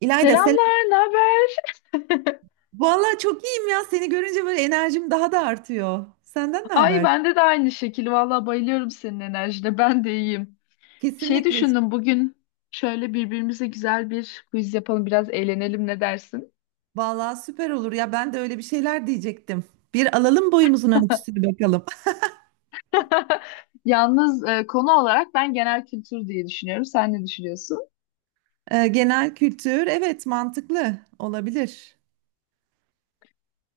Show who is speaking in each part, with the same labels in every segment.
Speaker 1: İlayda selam.
Speaker 2: Selamlar, ne haber?
Speaker 1: Vallahi çok iyiyim ya. Seni görünce böyle enerjim daha da artıyor. Senden ne
Speaker 2: Ay
Speaker 1: haber?
Speaker 2: bende de aynı şekil. Vallahi bayılıyorum senin enerjine. Ben de iyiyim. Şey
Speaker 1: Kesinlikle.
Speaker 2: düşündüm bugün şöyle birbirimize güzel bir quiz yapalım, biraz eğlenelim ne dersin?
Speaker 1: Vallahi süper olur ya. Ben de öyle bir şeyler diyecektim. Bir alalım boyumuzun ölçüsünü bakalım.
Speaker 2: Yalnız konu olarak ben genel kültür diye düşünüyorum. Sen ne düşünüyorsun?
Speaker 1: Genel kültür, evet, mantıklı olabilir.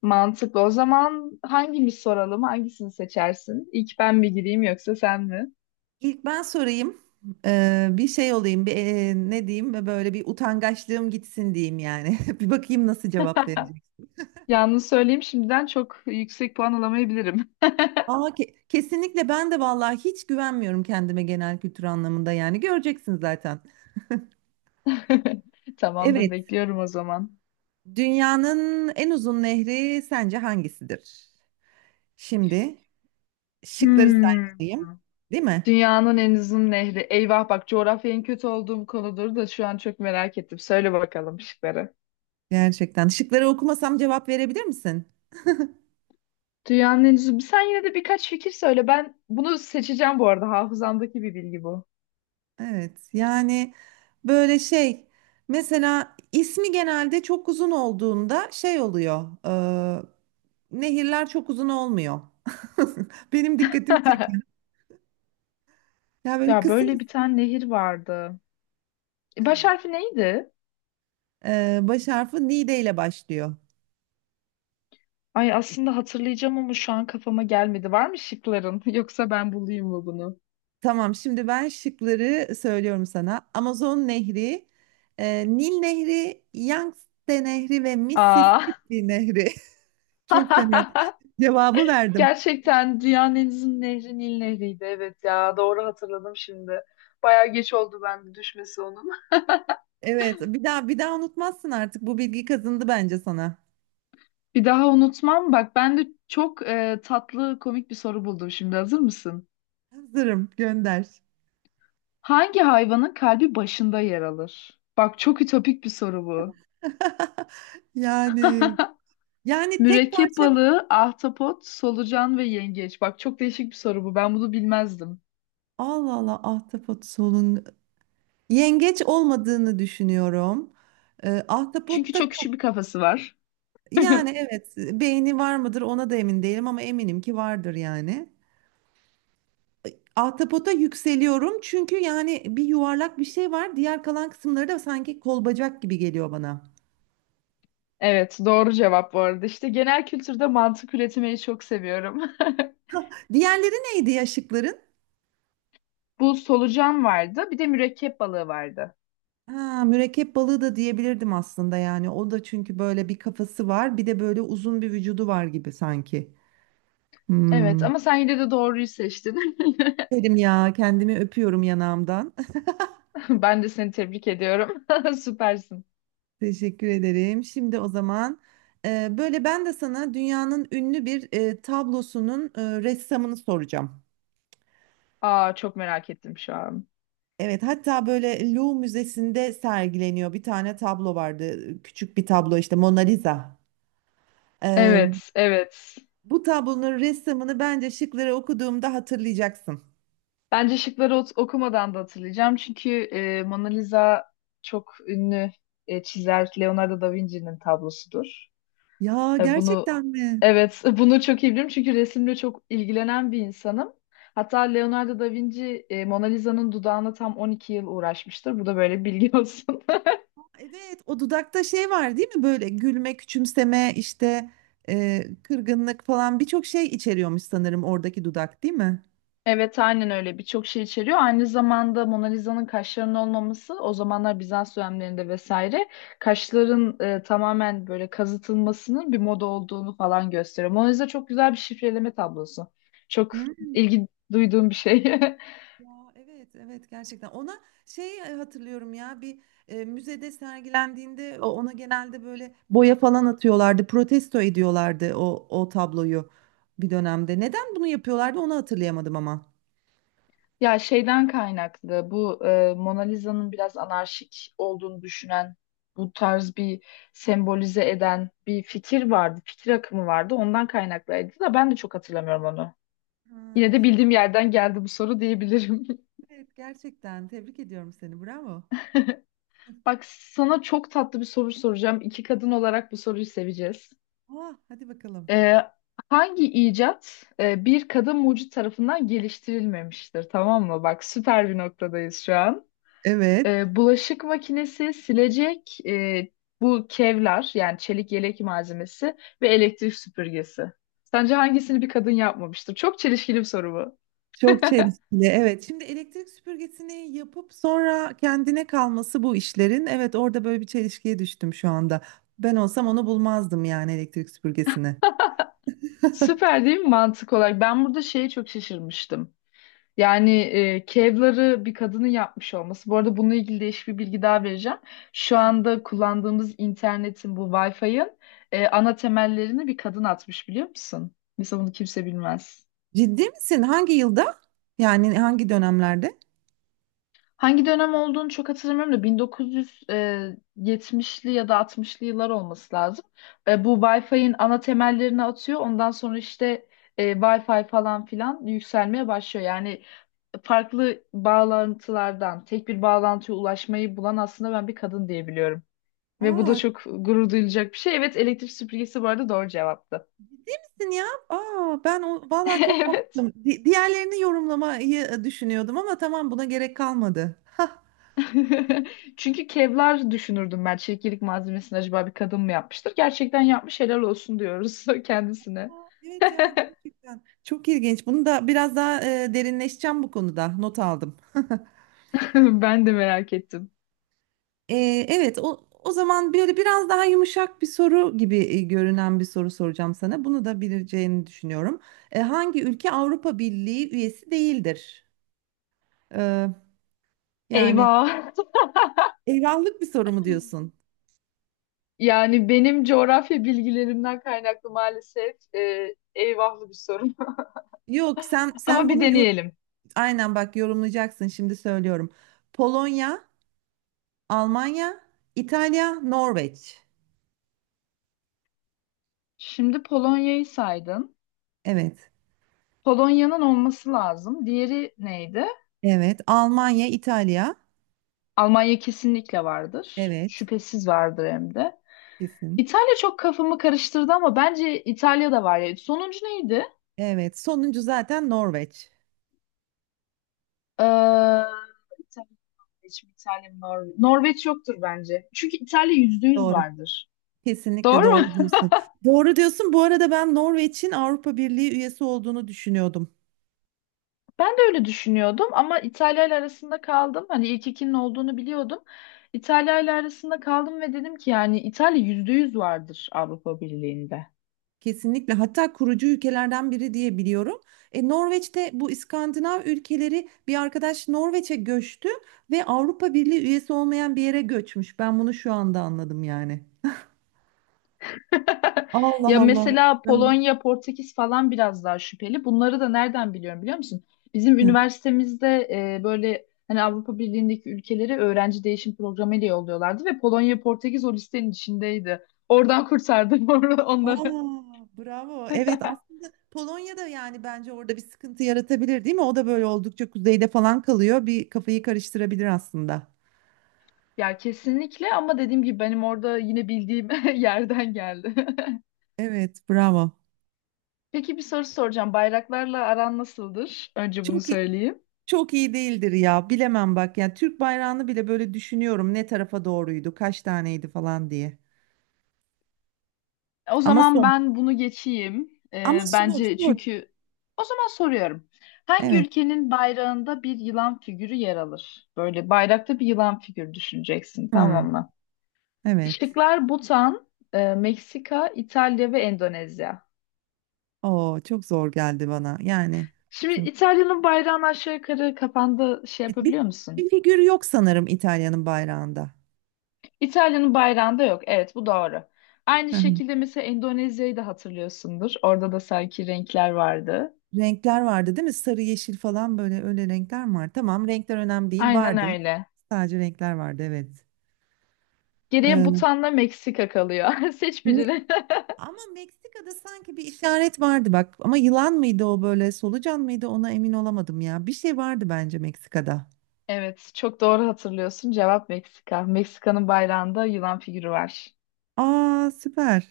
Speaker 2: Mantıklı. O zaman hangimiz soralım? Hangisini seçersin? İlk ben mi gireyim yoksa sen mi?
Speaker 1: İlk ben sorayım. Bir şey olayım. Bir, ne diyeyim? Böyle bir utangaçlığım gitsin diyeyim yani. Bir bakayım nasıl cevap verecek.
Speaker 2: Yalnız söyleyeyim şimdiden çok yüksek puan alamayabilirim.
Speaker 1: Aa, kesinlikle ben de vallahi hiç güvenmiyorum kendime genel kültür anlamında yani. Göreceksin zaten.
Speaker 2: Tamamdır,
Speaker 1: Evet.
Speaker 2: bekliyorum o zaman.
Speaker 1: Dünyanın en uzun nehri sence hangisidir? Şimdi şıkları
Speaker 2: Hmm.
Speaker 1: saymalıyım, değil mi?
Speaker 2: Dünyanın en uzun nehri. Eyvah bak coğrafya en kötü olduğum konudur da şu an çok merak ettim. Söyle bakalım şıkları.
Speaker 1: Gerçekten. Şıkları okumasam cevap verebilir misin?
Speaker 2: Dünyanın en uzun. Sen yine de birkaç fikir söyle. Ben bunu seçeceğim bu arada. Hafızamdaki bir bilgi bu.
Speaker 1: Evet. Yani böyle şey, mesela ismi genelde çok uzun olduğunda şey oluyor. e, nehirler çok uzun olmuyor. Benim dikkatimi çekiyor. Ya böyle
Speaker 2: Ya
Speaker 1: kısa.
Speaker 2: böyle bir tane nehir vardı. Baş
Speaker 1: Evet.
Speaker 2: harfi neydi?
Speaker 1: Baş harfi Nide ile başlıyor.
Speaker 2: Ay aslında hatırlayacağım ama şu an kafama gelmedi. Var mı şıkların? Yoksa ben bulayım mı bunu?
Speaker 1: Tamam, şimdi ben şıkları söylüyorum sana. Amazon Nehri, Nil Nehri, Yangtze Nehri ve
Speaker 2: Aa.
Speaker 1: Mississippi Nehri. Çok fena cevabı verdim.
Speaker 2: Gerçekten dünyanın en uzun nehri Nil Nehri'ydi. Evet ya doğru hatırladım şimdi. Bayağı geç oldu bende düşmesi onun.
Speaker 1: Evet, bir daha bir daha unutmazsın artık. Bu bilgi kazındı bence sana.
Speaker 2: Bir daha unutmam. Bak ben de çok tatlı komik bir soru buldum şimdi. Hazır mısın?
Speaker 1: Hazırım, gönder.
Speaker 2: Hangi hayvanın kalbi başında yer alır? Bak çok ütopik bir soru bu.
Speaker 1: Yani yani tek
Speaker 2: Mürekkep
Speaker 1: parça.
Speaker 2: balığı, ahtapot, solucan ve yengeç. Bak çok değişik bir soru bu. Ben bunu bilmezdim.
Speaker 1: Allah Allah, ahtapot, solun, yengeç olmadığını düşünüyorum. E,
Speaker 2: Çünkü
Speaker 1: ahtapotta
Speaker 2: çok küçük bir kafası var.
Speaker 1: Yani evet, beğeni var mıdır ona da emin değilim ama eminim ki vardır yani. Ahtapota yükseliyorum çünkü yani bir yuvarlak bir şey var. Diğer kalan kısımları da sanki kol bacak gibi geliyor bana.
Speaker 2: Evet, doğru cevap bu arada. İşte genel kültürde mantık üretmeyi çok seviyorum.
Speaker 1: Diğerleri neydi ya şıkların?
Speaker 2: Bu solucan vardı. Bir de mürekkep balığı vardı.
Speaker 1: Ha, mürekkep balığı da diyebilirdim aslında yani. O da çünkü böyle bir kafası var, bir de böyle uzun bir vücudu var gibi sanki.
Speaker 2: Evet
Speaker 1: Hmm.
Speaker 2: ama sen yine de doğruyu seçtin.
Speaker 1: Derim ya, kendimi öpüyorum yanağımdan.
Speaker 2: Ben de seni tebrik ediyorum. Süpersin.
Speaker 1: Teşekkür ederim. Şimdi o zaman böyle ben de sana dünyanın ünlü bir tablosunun ressamını soracağım.
Speaker 2: Aa çok merak ettim şu an.
Speaker 1: Evet, hatta böyle Louvre Müzesi'nde sergileniyor. Bir tane tablo vardı. Küçük bir tablo, işte Mona Lisa. E,
Speaker 2: Evet, evet.
Speaker 1: bu tablonun ressamını bence şıkları okuduğumda hatırlayacaksın.
Speaker 2: Bence şıkları okumadan da hatırlayacağım. Çünkü Mona Lisa çok ünlü çizer Leonardo da Vinci'nin tablosudur.
Speaker 1: Ya,
Speaker 2: Bunu,
Speaker 1: gerçekten mi?
Speaker 2: evet, bunu çok iyi biliyorum çünkü resimle çok ilgilenen bir insanım. Hatta Leonardo da Vinci Mona Lisa'nın dudağına tam 12 yıl uğraşmıştır. Bu da böyle bilgi olsun.
Speaker 1: Evet, o dudakta şey var değil mi? Böyle gülme, küçümseme, işte kırgınlık falan birçok şey içeriyormuş sanırım oradaki dudak, değil mi?
Speaker 2: Evet aynen öyle birçok şey içeriyor. Aynı zamanda Mona Lisa'nın kaşlarının olmaması o zamanlar Bizans dönemlerinde vesaire kaşların tamamen böyle kazıtılmasının bir moda olduğunu falan gösteriyor. Mona Lisa çok güzel bir şifreleme tablosu. Çok
Speaker 1: Hı?
Speaker 2: ilgi duyduğum bir şey.
Speaker 1: Ya, evet, evet, gerçekten ona şey, hatırlıyorum ya bir müzede sergilendiğinde ona genelde böyle boya falan atıyorlardı, protesto ediyorlardı o tabloyu bir dönemde, neden bunu yapıyorlardı onu hatırlayamadım ama.
Speaker 2: Ya şeyden kaynaklı bu Mona Lisa'nın biraz anarşik olduğunu düşünen bu tarz bir sembolize eden bir fikir vardı. Fikir akımı vardı. Ondan kaynaklıydı da ben de çok hatırlamıyorum onu.
Speaker 1: Ha,
Speaker 2: Yine de
Speaker 1: evet,
Speaker 2: bildiğim yerden geldi bu soru diyebilirim.
Speaker 1: evet, gerçekten tebrik ediyorum seni, bravo.
Speaker 2: Bak sana çok tatlı bir soru soracağım. İki kadın olarak bu soruyu seveceğiz.
Speaker 1: Ah, hadi bakalım.
Speaker 2: E, hangi icat bir kadın mucit tarafından geliştirilmemiştir? Tamam mı? Bak süper bir noktadayız şu an.
Speaker 1: Evet.
Speaker 2: Bulaşık makinesi, silecek, bu kevlar yani çelik yelek malzemesi ve elektrik süpürgesi. Sence hangisini bir kadın yapmamıştır? Çok çelişkili bir soru bu.
Speaker 1: Çok çelişkili. Evet. Şimdi elektrik süpürgesini yapıp sonra kendine kalması bu işlerin. Evet, orada böyle bir çelişkiye düştüm şu anda. Ben olsam onu bulmazdım yani, elektrik süpürgesini.
Speaker 2: Süper değil mi mantık olarak? Ben burada şeye çok şaşırmıştım. Yani kevları bir kadının yapmış olması. Bu arada bununla ilgili değişik bir bilgi daha vereceğim. Şu
Speaker 1: Hı.
Speaker 2: anda kullandığımız internetin bu Wi-Fi'ın ana temellerini bir kadın atmış biliyor musun? Mesela bunu kimse bilmez.
Speaker 1: Ciddi misin? Hangi yılda? Yani hangi dönemlerde?
Speaker 2: Hangi dönem olduğunu çok hatırlamıyorum da 1970'li ya da 60'lı yıllar olması lazım. Bu Wi-Fi'nin ana temellerini atıyor. Ondan sonra işte Wi-Fi falan filan yükselmeye başlıyor. Yani farklı bağlantılardan tek bir bağlantıya ulaşmayı bulan aslında ben bir kadın diyebiliyorum. Ve bu da
Speaker 1: Aa,
Speaker 2: çok gurur duyulacak bir şey. Evet elektrik süpürgesi bu arada doğru cevaptı.
Speaker 1: kimsin ya? Aa, ben vallahi çok
Speaker 2: Evet.
Speaker 1: kaptım. Diğerlerini yorumlamayı düşünüyordum ama tamam, buna gerek kalmadı. Aa,
Speaker 2: Çünkü Kevlar düşünürdüm ben. Çekirdek malzemesini acaba bir kadın mı yapmıştır? Gerçekten yapmış helal olsun diyoruz kendisine.
Speaker 1: evet ya, gerçekten çok ilginç. Bunu da biraz daha derinleşeceğim bu konuda. Not aldım.
Speaker 2: Ben de merak ettim.
Speaker 1: Evet, o zaman böyle biraz daha yumuşak bir soru gibi görünen bir soru soracağım sana. Bunu da bileceğini düşünüyorum. Hangi ülke Avrupa Birliği üyesi değildir? Ee, yani
Speaker 2: Eyvah.
Speaker 1: eyvahlık bir soru mu diyorsun?
Speaker 2: Yani benim coğrafya bilgilerimden kaynaklı maalesef eyvahlı bir sorun.
Speaker 1: Yok, sen
Speaker 2: Ama
Speaker 1: sen
Speaker 2: bir
Speaker 1: bunu
Speaker 2: deneyelim.
Speaker 1: aynen bak, yorumlayacaksın, şimdi söylüyorum. Polonya, Almanya, İtalya, Norveç.
Speaker 2: Şimdi Polonya'yı saydın.
Speaker 1: Evet.
Speaker 2: Polonya'nın olması lazım. Diğeri neydi?
Speaker 1: Evet. Almanya, İtalya.
Speaker 2: Almanya kesinlikle vardır.
Speaker 1: Evet.
Speaker 2: Şüphesiz vardır hem de.
Speaker 1: Kesin.
Speaker 2: İtalya çok kafamı karıştırdı ama bence İtalya da var ya. Sonuncu neydi?
Speaker 1: Evet. Sonuncu zaten Norveç.
Speaker 2: Ee, İtalya, Norveç, mi? İtalya, mı? Norveç. Norveç yoktur bence. Çünkü İtalya %100
Speaker 1: Doğru.
Speaker 2: vardır.
Speaker 1: Kesinlikle
Speaker 2: Doğru mu?
Speaker 1: doğru diyorsun. Doğru diyorsun. Bu arada ben Norveç'in Avrupa Birliği üyesi olduğunu düşünüyordum.
Speaker 2: Ben de öyle düşünüyordum ama İtalya ile arasında kaldım. Hani ilk ikinin olduğunu biliyordum. İtalya ile arasında kaldım ve dedim ki yani İtalya %100 vardır Avrupa Birliği'nde.
Speaker 1: Kesinlikle. Hatta kurucu ülkelerden biri diye biliyorum. E, Norveç'te bu İskandinav ülkeleri, bir arkadaş Norveç'e göçtü ve Avrupa Birliği üyesi olmayan bir yere göçmüş. Ben bunu şu anda anladım yani. Allah
Speaker 2: Ya
Speaker 1: Allah.
Speaker 2: mesela
Speaker 1: Ben-
Speaker 2: Polonya, Portekiz falan biraz daha şüpheli. Bunları da nereden biliyorum biliyor musun? Bizim
Speaker 1: Hı.
Speaker 2: üniversitemizde böyle hani Avrupa Birliği'ndeki ülkeleri öğrenci değişim programı ile yolluyorlardı ve Polonya, Portekiz o listenin içindeydi. Oradan kurtardım onları.
Speaker 1: Aa, bravo. Evet, aslında Polonya'da yani bence orada bir sıkıntı yaratabilir değil mi? O da böyle oldukça kuzeyde falan kalıyor. Bir kafayı karıştırabilir aslında.
Speaker 2: Ya kesinlikle ama dediğim gibi benim orada yine bildiğim yerden geldi.
Speaker 1: Evet, bravo.
Speaker 2: Peki bir soru soracağım. Bayraklarla aran nasıldır? Önce bunu
Speaker 1: Çok iyi,
Speaker 2: söyleyeyim.
Speaker 1: çok iyi değildir ya. Bilemem bak. Yani Türk bayrağını bile böyle düşünüyorum, ne tarafa doğruydu, kaç taneydi falan diye.
Speaker 2: O
Speaker 1: Ama
Speaker 2: zaman
Speaker 1: sor.
Speaker 2: ben bunu geçeyim. Ee,
Speaker 1: Ama sor,
Speaker 2: bence
Speaker 1: sor.
Speaker 2: çünkü o zaman soruyorum. Hangi
Speaker 1: Evet.
Speaker 2: ülkenin bayrağında bir yılan figürü yer alır? Böyle bayrakta bir yılan figürü düşüneceksin,
Speaker 1: Hmm,
Speaker 2: tamam mı?
Speaker 1: evet.
Speaker 2: Şıklar Butan, Meksika, İtalya ve Endonezya.
Speaker 1: Oo, çok zor geldi bana. Yani
Speaker 2: Şimdi
Speaker 1: çok
Speaker 2: İtalya'nın bayrağını aşağı yukarı kafanda şey
Speaker 1: bir,
Speaker 2: yapabiliyor musun?
Speaker 1: bir figür yok sanırım İtalya'nın bayrağında.
Speaker 2: İtalya'nın bayrağında yok. Evet, bu doğru. Aynı
Speaker 1: Hı hı.
Speaker 2: şekilde mesela Endonezya'yı da hatırlıyorsundur. Orada da sanki renkler vardı.
Speaker 1: Renkler vardı değil mi? Sarı, yeşil falan, böyle öyle renkler mi var? Tamam, renkler önemli değil.
Speaker 2: Aynen
Speaker 1: Vardı.
Speaker 2: öyle.
Speaker 1: Sadece renkler vardı, evet.
Speaker 2: Geriye
Speaker 1: Ee,
Speaker 2: Butan'la Meksika kalıyor. Seç
Speaker 1: ne-
Speaker 2: birini.
Speaker 1: Ama Meksika'da sanki bir işaret vardı bak. Ama yılan mıydı o, böyle solucan mıydı, ona emin olamadım ya. Bir şey vardı bence Meksika'da.
Speaker 2: Evet, çok doğru hatırlıyorsun. Cevap Meksika. Meksika'nın bayrağında yılan figürü var.
Speaker 1: Aa, süper.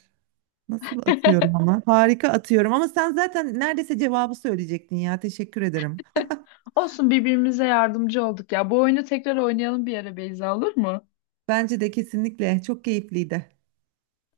Speaker 1: Nasıl atıyorum ama? Harika atıyorum ama sen zaten neredeyse cevabı söyleyecektin ya. Teşekkür ederim.
Speaker 2: Olsun birbirimize yardımcı olduk ya. Bu oyunu tekrar oynayalım bir ara Beyza olur mu?
Speaker 1: Bence de kesinlikle çok keyifliydi.